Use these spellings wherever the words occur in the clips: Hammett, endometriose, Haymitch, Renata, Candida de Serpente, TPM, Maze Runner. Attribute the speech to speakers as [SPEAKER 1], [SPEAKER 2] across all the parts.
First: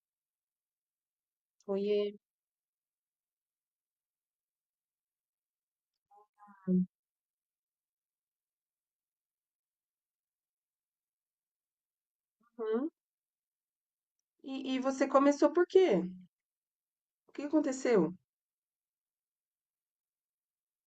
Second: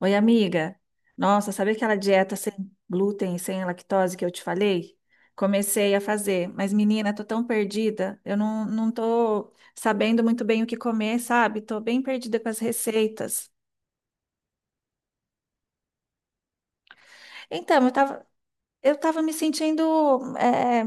[SPEAKER 1] Oi, amiga. Nossa, sabe aquela
[SPEAKER 2] Foi.
[SPEAKER 1] dieta sem glúten e sem lactose que eu te falei? Comecei a fazer, mas menina, tô tão perdida. Eu não tô sabendo muito bem o que comer, sabe? Tô bem perdida com as
[SPEAKER 2] Uhum.
[SPEAKER 1] receitas.
[SPEAKER 2] E você começou por quê? O que
[SPEAKER 1] Então, eu
[SPEAKER 2] aconteceu?
[SPEAKER 1] tava, Eu estava me sentindo, eh,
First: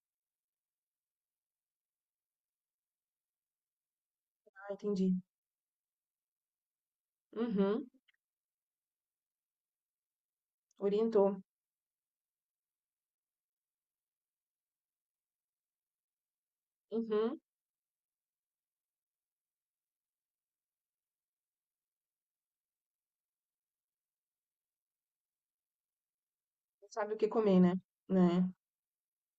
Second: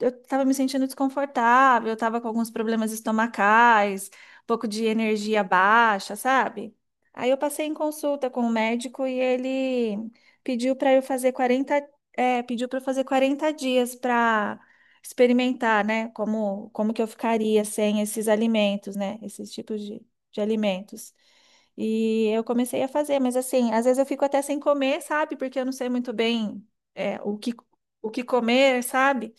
[SPEAKER 1] eu estava me sentindo desconfortável, eu estava com alguns problemas estomacais, um pouco
[SPEAKER 2] Ah,
[SPEAKER 1] de
[SPEAKER 2] entendi.
[SPEAKER 1] energia baixa, sabe? Aí eu passei em
[SPEAKER 2] Uhum.
[SPEAKER 1] consulta com o médico e ele pediu para eu fazer
[SPEAKER 2] Orientou.
[SPEAKER 1] 40, pediu para eu fazer 40 dias para experimentar, né? Como que eu
[SPEAKER 2] Uhum.
[SPEAKER 1] ficaria sem esses alimentos, né? Esses tipos de alimentos. E eu comecei a fazer, mas assim, às vezes eu fico até sem comer, sabe? Porque eu não sei muito bem
[SPEAKER 2] Não sabe o
[SPEAKER 1] é,
[SPEAKER 2] que
[SPEAKER 1] o que,
[SPEAKER 2] comer, né?
[SPEAKER 1] o que
[SPEAKER 2] Né?
[SPEAKER 1] comer, sabe?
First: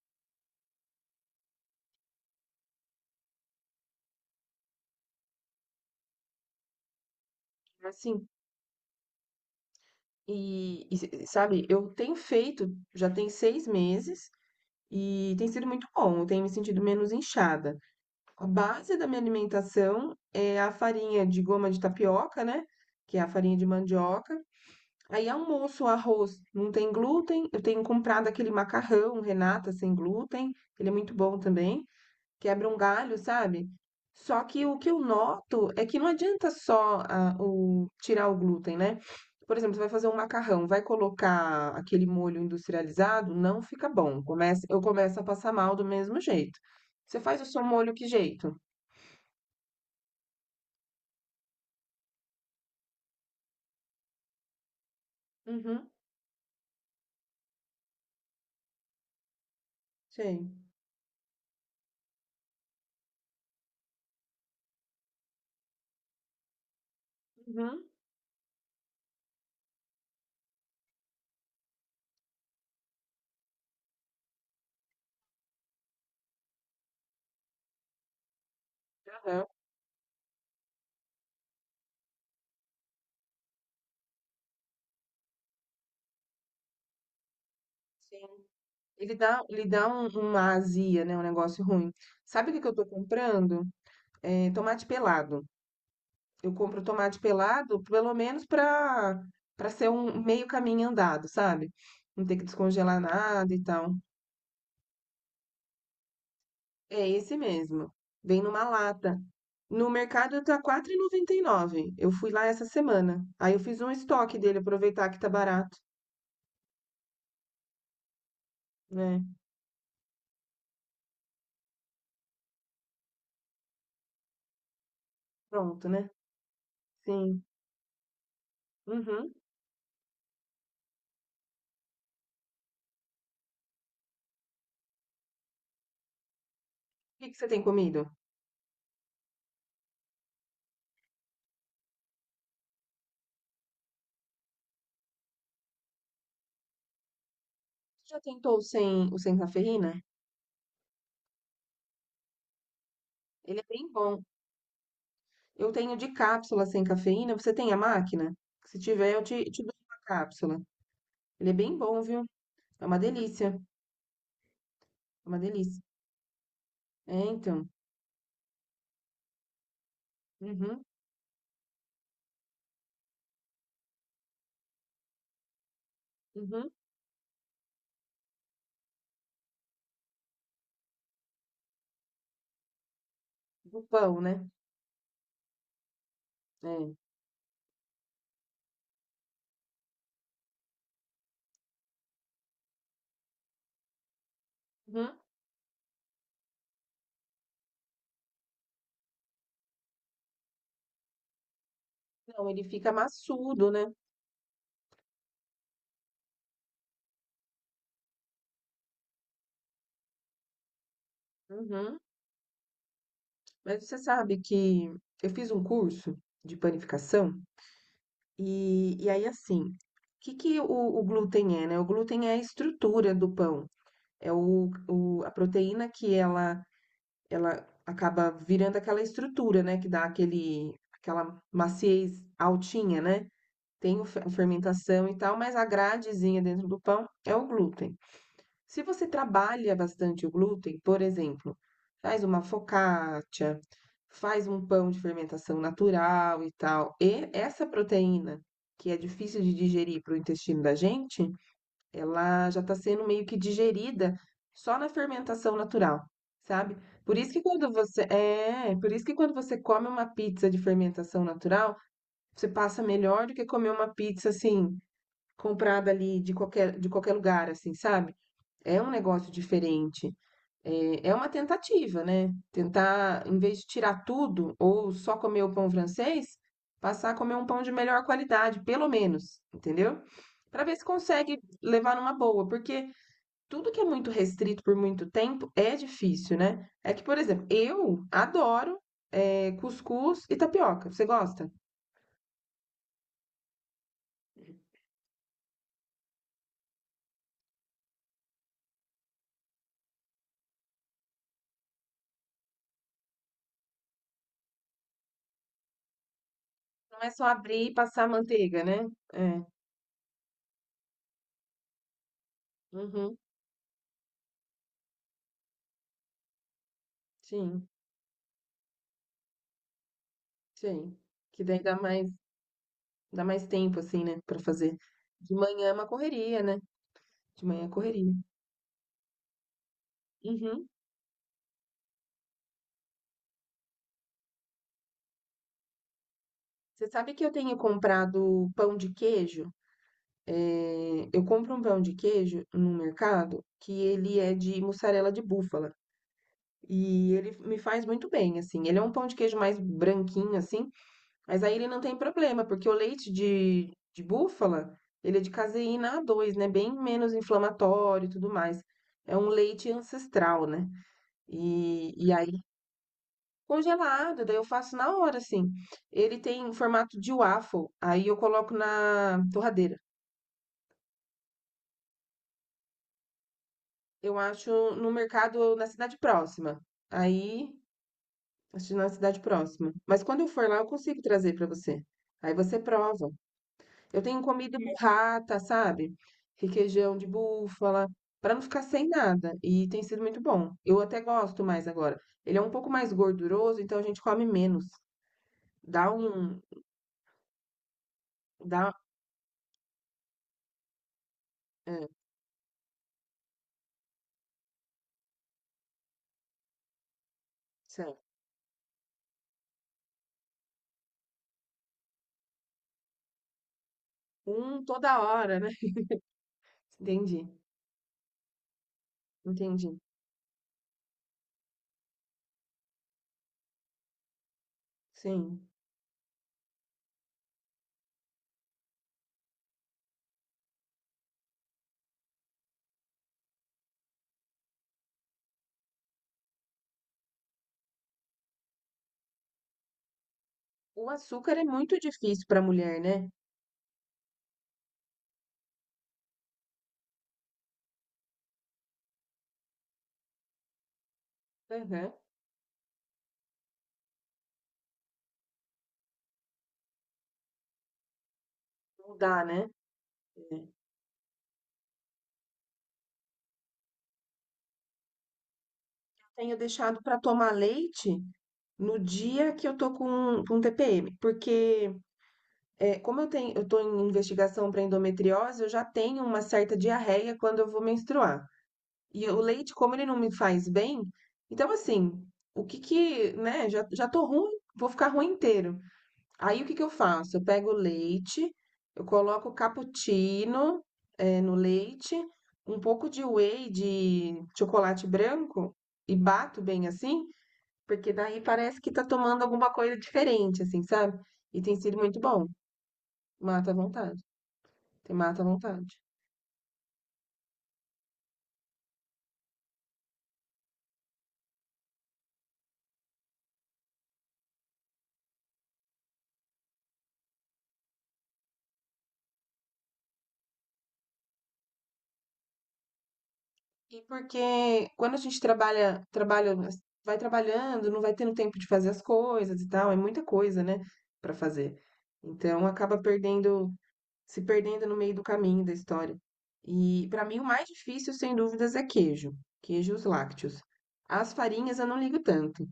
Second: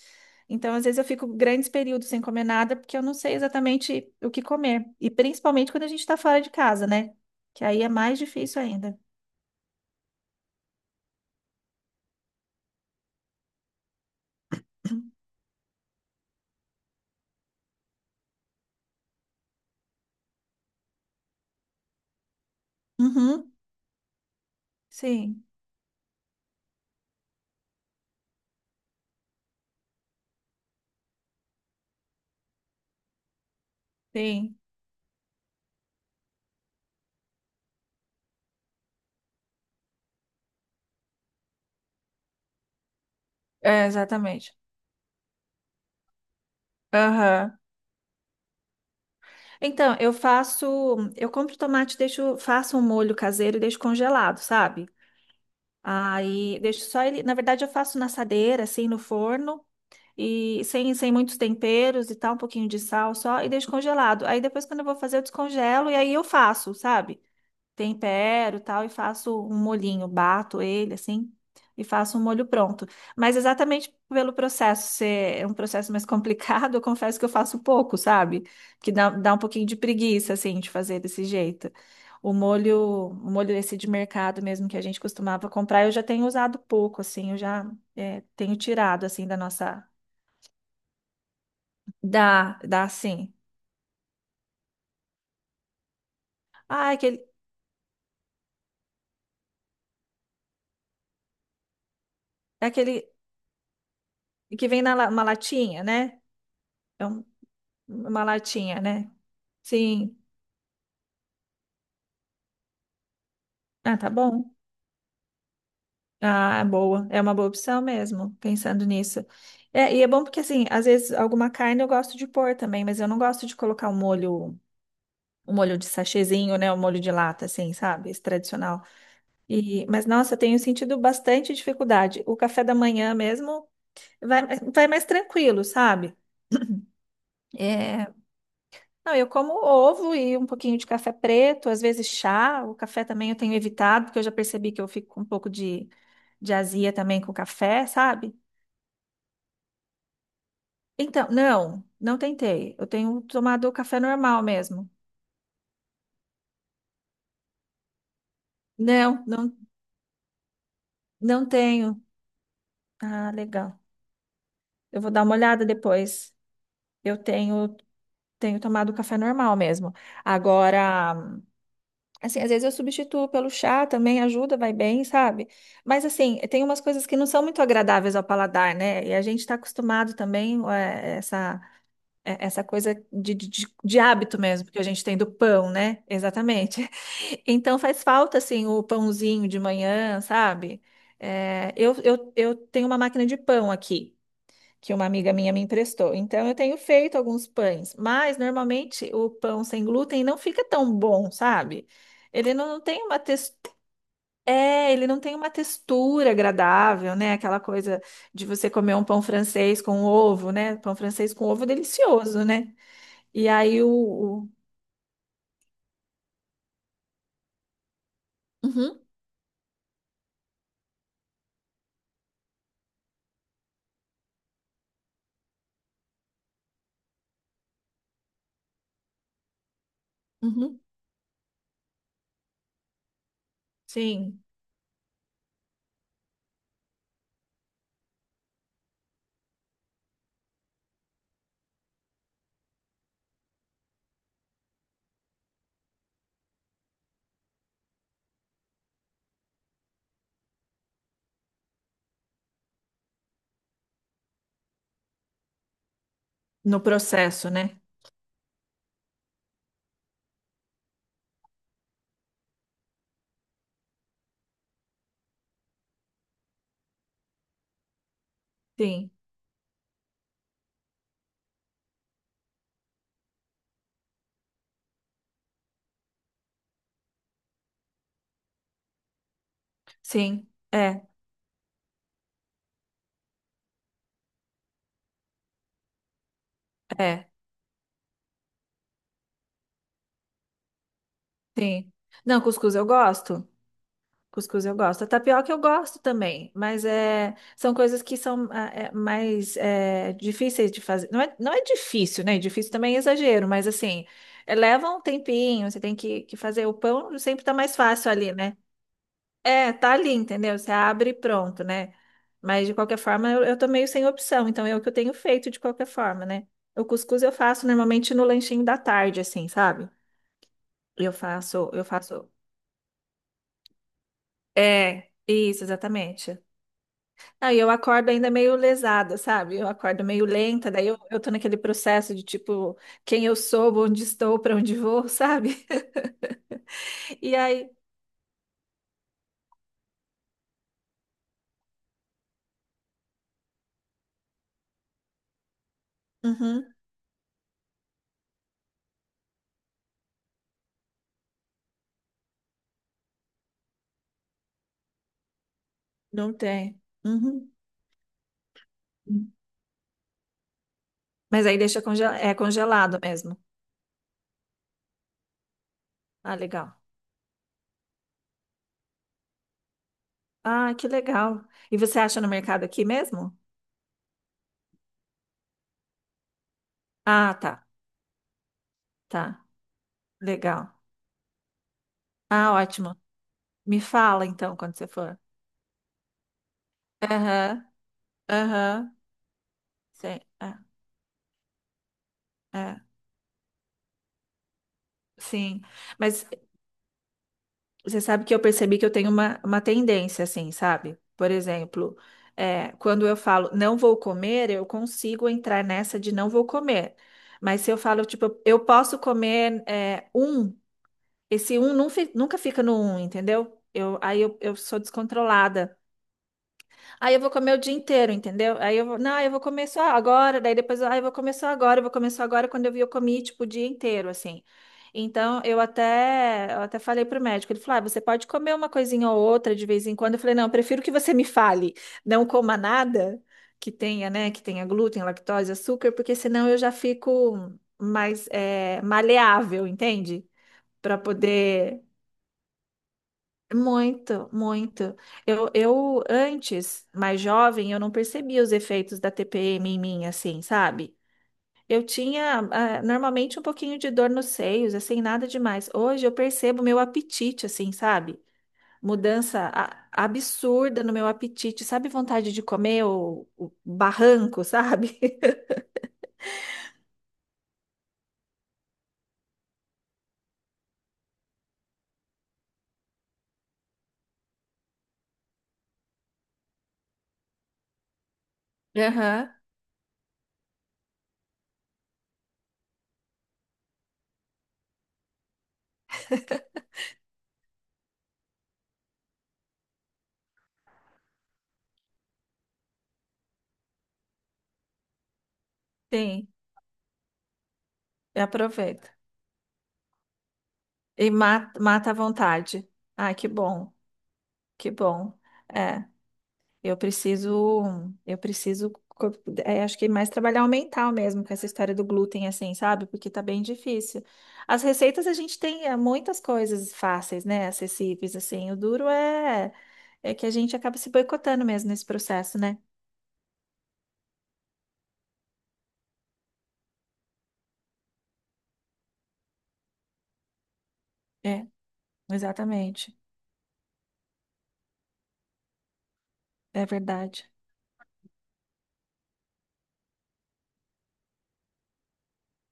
[SPEAKER 1] Então, às vezes, eu fico grandes períodos sem comer nada porque eu não sei exatamente o que comer. E principalmente quando a gente está fora de casa, né? Que aí é mais
[SPEAKER 2] Assim.
[SPEAKER 1] difícil ainda.
[SPEAKER 2] E, sabe, eu tenho feito, já tem 6 meses, e tem sido muito bom. Eu tenho me sentido menos inchada. A base da minha alimentação é a farinha de goma de tapioca, né? Que é a
[SPEAKER 1] Uhum,
[SPEAKER 2] farinha de mandioca. Aí
[SPEAKER 1] sim,
[SPEAKER 2] almoço, arroz não tem glúten. Eu tenho comprado aquele macarrão Renata sem glúten, ele é muito bom também. Quebra um galho, sabe? Só
[SPEAKER 1] sim.
[SPEAKER 2] que o que eu noto é que não adianta só tirar o glúten, né? Por exemplo, você vai fazer um macarrão, vai colocar aquele molho industrializado, não
[SPEAKER 1] É,
[SPEAKER 2] fica bom.
[SPEAKER 1] exatamente.
[SPEAKER 2] Eu começo a passar mal do mesmo jeito. Você faz o
[SPEAKER 1] Aham.
[SPEAKER 2] seu molho que jeito?
[SPEAKER 1] Então, eu faço. Eu compro tomate, deixo, faço um molho caseiro e deixo congelado, sabe?
[SPEAKER 2] Uhum,
[SPEAKER 1] Aí deixo só ele. Na verdade, eu faço na assadeira, assim, no forno.
[SPEAKER 2] sei.
[SPEAKER 1] E sem muitos temperos e tal, um pouquinho de sal só, e deixo congelado. Aí depois, quando eu vou fazer, eu descongelo e aí eu faço, sabe?
[SPEAKER 2] Uhum,
[SPEAKER 1] Tempero e tal, e faço um molhinho, bato ele assim, e faço um molho pronto. Mas exatamente pelo processo ser é um processo mais complicado, eu confesso que eu faço pouco, sabe? Que dá um
[SPEAKER 2] aham,
[SPEAKER 1] pouquinho de preguiça, assim, de fazer desse jeito. O molho, o molho esse de mercado mesmo que a gente costumava comprar, eu já tenho usado pouco, assim, eu já
[SPEAKER 2] sim.
[SPEAKER 1] tenho tirado
[SPEAKER 2] Ele
[SPEAKER 1] assim da
[SPEAKER 2] dá, ele
[SPEAKER 1] nossa.
[SPEAKER 2] dá uma azia, né? Um negócio ruim. Sabe o
[SPEAKER 1] Dá,
[SPEAKER 2] que que eu tô
[SPEAKER 1] dá sim.
[SPEAKER 2] comprando? É, tomate pelado. Eu compro
[SPEAKER 1] Ah, é
[SPEAKER 2] tomate
[SPEAKER 1] aquele,
[SPEAKER 2] pelado, pelo menos pra ser um meio caminho andado, sabe? Não ter que
[SPEAKER 1] é
[SPEAKER 2] descongelar
[SPEAKER 1] aquele
[SPEAKER 2] nada e tal.
[SPEAKER 1] que vem na uma latinha, né? É
[SPEAKER 2] É
[SPEAKER 1] um-
[SPEAKER 2] esse mesmo.
[SPEAKER 1] uma
[SPEAKER 2] Vem numa
[SPEAKER 1] latinha, né?
[SPEAKER 2] lata. No
[SPEAKER 1] Sim.
[SPEAKER 2] mercado tá 4,99. Eu fui lá essa semana. Aí eu fiz um
[SPEAKER 1] Ah, tá
[SPEAKER 2] estoque
[SPEAKER 1] bom.
[SPEAKER 2] dele, aproveitar que tá barato,
[SPEAKER 1] Ah, é boa. É uma boa opção mesmo, pensando
[SPEAKER 2] né?
[SPEAKER 1] nisso. É, e é bom porque, assim, às vezes alguma carne eu gosto de pôr também, mas eu não gosto de colocar o molho de
[SPEAKER 2] Pronto, né?
[SPEAKER 1] sachêzinho, né? O molho de
[SPEAKER 2] Sim.
[SPEAKER 1] lata, assim, sabe? Esse tradicional.
[SPEAKER 2] Uhum. O
[SPEAKER 1] E, mas, nossa, eu tenho sentido bastante dificuldade. O café da manhã mesmo vai, vai mais tranquilo, sabe?
[SPEAKER 2] que que você tem
[SPEAKER 1] É,
[SPEAKER 2] comido?
[SPEAKER 1] não, eu como ovo e um pouquinho de café preto, às vezes chá. O café também eu tenho evitado, porque eu já percebi que eu fico com um pouco de azia também com o café,
[SPEAKER 2] Você já
[SPEAKER 1] sabe?
[SPEAKER 2] tentou o sem cafeína?
[SPEAKER 1] Então, não, não tentei. Eu tenho
[SPEAKER 2] Ele é
[SPEAKER 1] tomado o
[SPEAKER 2] bem
[SPEAKER 1] café
[SPEAKER 2] bom.
[SPEAKER 1] normal mesmo.
[SPEAKER 2] Eu tenho de cápsula sem cafeína. Você tem a máquina? Se tiver, eu
[SPEAKER 1] Não,
[SPEAKER 2] te,
[SPEAKER 1] não,
[SPEAKER 2] te dou uma cápsula.
[SPEAKER 1] não
[SPEAKER 2] Ele é bem
[SPEAKER 1] tenho.
[SPEAKER 2] bom, viu? É uma
[SPEAKER 1] Ah,
[SPEAKER 2] delícia.
[SPEAKER 1] legal. Eu vou dar
[SPEAKER 2] É
[SPEAKER 1] uma
[SPEAKER 2] uma
[SPEAKER 1] olhada
[SPEAKER 2] delícia.
[SPEAKER 1] depois.
[SPEAKER 2] É,
[SPEAKER 1] Eu
[SPEAKER 2] então.
[SPEAKER 1] tenho tomado o café normal mesmo.
[SPEAKER 2] Uhum,
[SPEAKER 1] Agora. Assim, às vezes eu substituo pelo chá também, ajuda, vai bem, sabe? Mas assim, tem
[SPEAKER 2] uhum.
[SPEAKER 1] umas coisas que não são muito agradáveis ao paladar, né? E a gente está acostumado também é, essa coisa de, de, de-
[SPEAKER 2] Do
[SPEAKER 1] de
[SPEAKER 2] pão,
[SPEAKER 1] hábito
[SPEAKER 2] né?
[SPEAKER 1] mesmo que a gente tem do pão, né?
[SPEAKER 2] É.
[SPEAKER 1] Exatamente.
[SPEAKER 2] Uhum.
[SPEAKER 1] Então faz falta assim o pãozinho de manhã, sabe? É, eu tenho uma máquina de pão aqui que uma amiga minha me emprestou. Então eu tenho feito alguns pães, mas normalmente o pão sem glúten não fica tão bom, sabe?
[SPEAKER 2] Não,
[SPEAKER 1] Ele
[SPEAKER 2] ele
[SPEAKER 1] não
[SPEAKER 2] fica
[SPEAKER 1] tem uma
[SPEAKER 2] maçudo,
[SPEAKER 1] textura,
[SPEAKER 2] né?
[SPEAKER 1] ele não tem uma textura agradável, né? Aquela coisa de você comer um pão francês com ovo, né? Pão francês com ovo é
[SPEAKER 2] Uhum.
[SPEAKER 1] delicioso, né? E aí
[SPEAKER 2] Mas você sabe que eu fiz um curso de panificação
[SPEAKER 1] uhum,
[SPEAKER 2] e aí, assim, o que que o glúten é, né? O glúten é a estrutura do pão. É o, a proteína que ela acaba virando aquela estrutura, né, que dá aquele,
[SPEAKER 1] uhum,
[SPEAKER 2] aquela maciez altinha, né? Tem a
[SPEAKER 1] sim,
[SPEAKER 2] fermentação e tal, mas a gradezinha dentro do pão é o glúten. Se você trabalha bastante o glúten, por exemplo, faz uma focaccia, faz um pão de fermentação natural e tal, e essa proteína que é difícil de digerir para o intestino da gente, ela já está sendo meio que digerida só na fermentação natural, sabe?
[SPEAKER 1] no processo, né?
[SPEAKER 2] Por isso que quando você come uma pizza de fermentação natural, você passa melhor do que comer uma pizza assim comprada ali de qualquer lugar, assim, sabe? É um
[SPEAKER 1] Sim,
[SPEAKER 2] negócio diferente. É, é uma tentativa, né? Tentar, em vez de tirar tudo ou só comer o pão francês, passar a comer um pão de melhor qualidade, pelo menos, entendeu?
[SPEAKER 1] sim,
[SPEAKER 2] Para ver se
[SPEAKER 1] é,
[SPEAKER 2] consegue levar numa boa, porque tudo que é muito restrito por muito tempo é difícil, né? É que, por
[SPEAKER 1] é,
[SPEAKER 2] exemplo, eu adoro é, cuscuz e tapioca. Você gosta?
[SPEAKER 1] sim. Não, cuscuz eu gosto. Cuscuz eu gosto. A tapioca eu gosto também, mas é, são coisas que são ah, é, mais é, difíceis de fazer. Não é, não é difícil, né? Difícil também é exagero, mas assim, é, leva um tempinho, você tem que fazer. O
[SPEAKER 2] Não é
[SPEAKER 1] pão
[SPEAKER 2] só
[SPEAKER 1] sempre tá
[SPEAKER 2] abrir e
[SPEAKER 1] mais
[SPEAKER 2] passar
[SPEAKER 1] fácil ali, né?
[SPEAKER 2] manteiga, né? É.
[SPEAKER 1] É, tá ali, entendeu? Você abre e pronto, né? Mas de qualquer
[SPEAKER 2] Uhum.
[SPEAKER 1] forma, eu tô meio sem opção, então é o que eu tenho feito de qualquer forma, né? O cuscuz eu
[SPEAKER 2] Sim,
[SPEAKER 1] faço normalmente no lanchinho da tarde, assim, sabe?
[SPEAKER 2] sim.
[SPEAKER 1] Eu
[SPEAKER 2] Que daí
[SPEAKER 1] faço, eu faço.
[SPEAKER 2] dá mais tempo, assim, né? Pra fazer.
[SPEAKER 1] É,
[SPEAKER 2] De
[SPEAKER 1] isso,
[SPEAKER 2] manhã é uma
[SPEAKER 1] exatamente.
[SPEAKER 2] correria, né? De
[SPEAKER 1] Não, e
[SPEAKER 2] manhã é
[SPEAKER 1] eu acordo
[SPEAKER 2] correria.
[SPEAKER 1] ainda meio lesada, sabe? Eu acordo meio
[SPEAKER 2] Uhum.
[SPEAKER 1] lenta, daí eu tô naquele processo de tipo, quem eu sou, onde estou, para onde vou, sabe?
[SPEAKER 2] Você sabe que eu
[SPEAKER 1] E
[SPEAKER 2] tenho
[SPEAKER 1] aí,
[SPEAKER 2] comprado pão de queijo? É, eu compro um pão de queijo no mercado que ele é de mussarela de búfala.
[SPEAKER 1] uhum,
[SPEAKER 2] E ele me faz muito bem, assim. Ele é um pão de queijo mais branquinho, assim, mas aí ele não tem problema, porque o leite de búfala, ele é de caseína
[SPEAKER 1] não
[SPEAKER 2] A2, né? Bem
[SPEAKER 1] tem.
[SPEAKER 2] menos
[SPEAKER 1] Uhum.
[SPEAKER 2] inflamatório e tudo mais. É um
[SPEAKER 1] Uhum.
[SPEAKER 2] leite ancestral, né?
[SPEAKER 1] Mas aí deixa
[SPEAKER 2] E, e
[SPEAKER 1] é
[SPEAKER 2] aí,
[SPEAKER 1] congelado mesmo.
[SPEAKER 2] congelado, daí eu faço na hora, assim. Ele
[SPEAKER 1] Ah,
[SPEAKER 2] tem um
[SPEAKER 1] legal.
[SPEAKER 2] formato de waffle, aí eu coloco na torradeira.
[SPEAKER 1] Ah, que legal. E você acha no mercado aqui mesmo?
[SPEAKER 2] Eu acho no mercado, na cidade próxima.
[SPEAKER 1] Ah,
[SPEAKER 2] Aí
[SPEAKER 1] tá,
[SPEAKER 2] Assisti na cidade
[SPEAKER 1] tá.
[SPEAKER 2] próxima. Mas quando eu for lá, eu
[SPEAKER 1] Legal.
[SPEAKER 2] consigo trazer pra você. Aí
[SPEAKER 1] Ah,
[SPEAKER 2] você
[SPEAKER 1] ótimo.
[SPEAKER 2] prova.
[SPEAKER 1] Me
[SPEAKER 2] Eu tenho
[SPEAKER 1] fala então
[SPEAKER 2] comida
[SPEAKER 1] quando você for.
[SPEAKER 2] burrata, sabe? Requeijão de
[SPEAKER 1] Aham,
[SPEAKER 2] búfala, pra não ficar sem
[SPEAKER 1] aham.
[SPEAKER 2] nada. E tem sido
[SPEAKER 1] Sim,
[SPEAKER 2] muito bom.
[SPEAKER 1] é,
[SPEAKER 2] Eu até gosto mais agora. Ele é um pouco
[SPEAKER 1] é,
[SPEAKER 2] mais gorduroso, então a gente come menos.
[SPEAKER 1] sim.
[SPEAKER 2] Dá
[SPEAKER 1] Mas
[SPEAKER 2] um,
[SPEAKER 1] você sabe que eu
[SPEAKER 2] dá
[SPEAKER 1] percebi que eu tenho uma tendência, assim, sabe? Por
[SPEAKER 2] é,
[SPEAKER 1] exemplo, é, quando eu falo não vou comer, eu consigo entrar nessa de não vou comer. Mas se eu
[SPEAKER 2] sei lá,
[SPEAKER 1] falo, tipo, eu posso comer é, um, esse um nunca fica no um, entendeu? Eu, aí eu
[SPEAKER 2] um
[SPEAKER 1] sou
[SPEAKER 2] toda hora, né?
[SPEAKER 1] descontrolada. Aí
[SPEAKER 2] Entendi,
[SPEAKER 1] eu vou comer o dia inteiro, entendeu? Aí eu vou, não, eu vou comer
[SPEAKER 2] entendi.
[SPEAKER 1] só agora, daí depois, ah, eu vou comer só agora, eu vou comer só agora, quando eu vi, eu comi, tipo, o dia inteiro, assim. Então,
[SPEAKER 2] Sim.
[SPEAKER 1] eu até falei pro médico, ele falou, ah, você pode comer uma coisinha ou outra de vez em quando. Eu falei, não, eu prefiro que você me fale, não coma nada que tenha, né, que tenha glúten, lactose, açúcar, porque senão eu já fico mais, maleável, entende?
[SPEAKER 2] O
[SPEAKER 1] Para
[SPEAKER 2] açúcar é muito
[SPEAKER 1] poder
[SPEAKER 2] difícil pra mulher, né?
[SPEAKER 1] muito, muito. Eu antes, mais jovem, eu não percebia os efeitos da TPM em mim, assim, sabe? Eu
[SPEAKER 2] Uhum.
[SPEAKER 1] tinha, ah, normalmente um pouquinho de dor nos seios, assim, nada demais. Hoje eu percebo meu apetite, assim, sabe?
[SPEAKER 2] Não,
[SPEAKER 1] Mudança
[SPEAKER 2] né? É.
[SPEAKER 1] absurda no meu apetite, sabe? Vontade de comer o barranco, sabe?
[SPEAKER 2] Tenho deixado pra tomar leite no dia que eu tô com TPM, porque como eu tenho, eu tô em investigação para endometriose, eu já tenho uma certa diarreia quando eu vou menstruar. E o
[SPEAKER 1] Aham,
[SPEAKER 2] leite, como ele não me faz bem, então assim, o que que, né, já tô ruim, vou ficar ruim inteiro. Aí o que que eu faço? Eu pego o leite, eu coloco cappuccino, no leite, um pouco de whey de chocolate branco e
[SPEAKER 1] sim,
[SPEAKER 2] bato bem assim. Porque daí
[SPEAKER 1] eu
[SPEAKER 2] parece que tá tomando alguma coisa diferente, assim, sabe?
[SPEAKER 1] e
[SPEAKER 2] E tem
[SPEAKER 1] mata,
[SPEAKER 2] sido
[SPEAKER 1] mata à
[SPEAKER 2] muito bom.
[SPEAKER 1] vontade. Ah, que
[SPEAKER 2] Mata a
[SPEAKER 1] bom,
[SPEAKER 2] vontade.
[SPEAKER 1] que
[SPEAKER 2] Tem
[SPEAKER 1] bom.
[SPEAKER 2] mata a vontade.
[SPEAKER 1] É. Eu preciso, eu preciso, co- acho que mais trabalhar o mental mesmo com essa história do glúten, assim, sabe? Porque tá bem difícil. As receitas a gente tem muitas coisas fáceis, né? Acessíveis, assim. O duro é que a gente acaba se boicotando mesmo nesse processo, né?
[SPEAKER 2] E porque quando a gente trabalha, trabalha, vai trabalhando, não vai tendo tempo de fazer as coisas e tal, é muita coisa, né, pra
[SPEAKER 1] É,
[SPEAKER 2] fazer. Então acaba
[SPEAKER 1] exatamente.
[SPEAKER 2] perdendo, se perdendo no meio do caminho da história.
[SPEAKER 1] É
[SPEAKER 2] E pra mim o
[SPEAKER 1] verdade.
[SPEAKER 2] mais difícil, sem dúvidas, é queijo, queijos lácteos. As farinhas eu não ligo tanto.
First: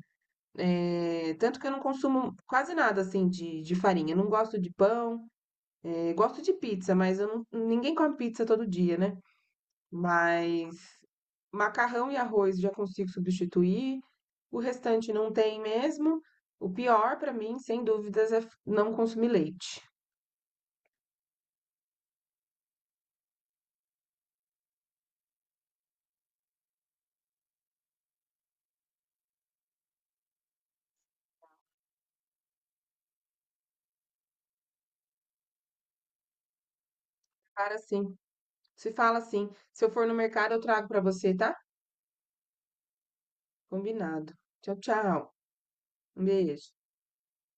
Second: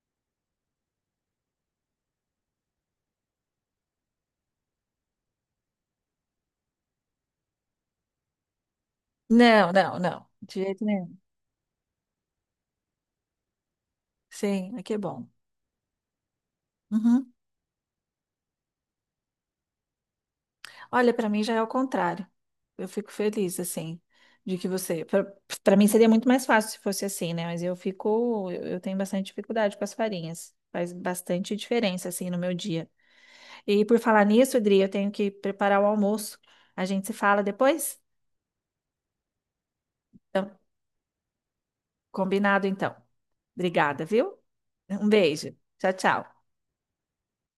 [SPEAKER 2] Tanto que eu não consumo quase nada, assim, de farinha. Eu não gosto de pão, gosto de pizza, mas eu não ninguém come pizza todo dia, né.
[SPEAKER 1] Não, não, não. De
[SPEAKER 2] Mas
[SPEAKER 1] jeito nenhum.
[SPEAKER 2] macarrão e arroz já consigo substituir, o
[SPEAKER 1] Sim, aqui é
[SPEAKER 2] restante
[SPEAKER 1] bom.
[SPEAKER 2] não tem mesmo. O pior pra
[SPEAKER 1] Uhum.
[SPEAKER 2] mim, sem dúvidas, é f não consumir leite.
[SPEAKER 1] Olha, para mim já é o contrário. Eu fico feliz, assim, de que você. Para mim seria muito mais fácil se fosse assim, né? Mas eu fico. Eu tenho bastante dificuldade com as farinhas. Faz bastante diferença, assim, no meu dia. E por falar nisso, Adri, eu tenho que preparar o almoço. A gente se fala
[SPEAKER 2] Cara,
[SPEAKER 1] depois?
[SPEAKER 2] sim. Se fala assim. Se eu for no mercado,
[SPEAKER 1] Então,
[SPEAKER 2] eu trago pra você, tá?
[SPEAKER 1] combinado, então. Obrigada,
[SPEAKER 2] Combinado.
[SPEAKER 1] viu?
[SPEAKER 2] Tchau,
[SPEAKER 1] Um
[SPEAKER 2] tchau.
[SPEAKER 1] beijo. Tchau,
[SPEAKER 2] Um
[SPEAKER 1] tchau.
[SPEAKER 2] beijo.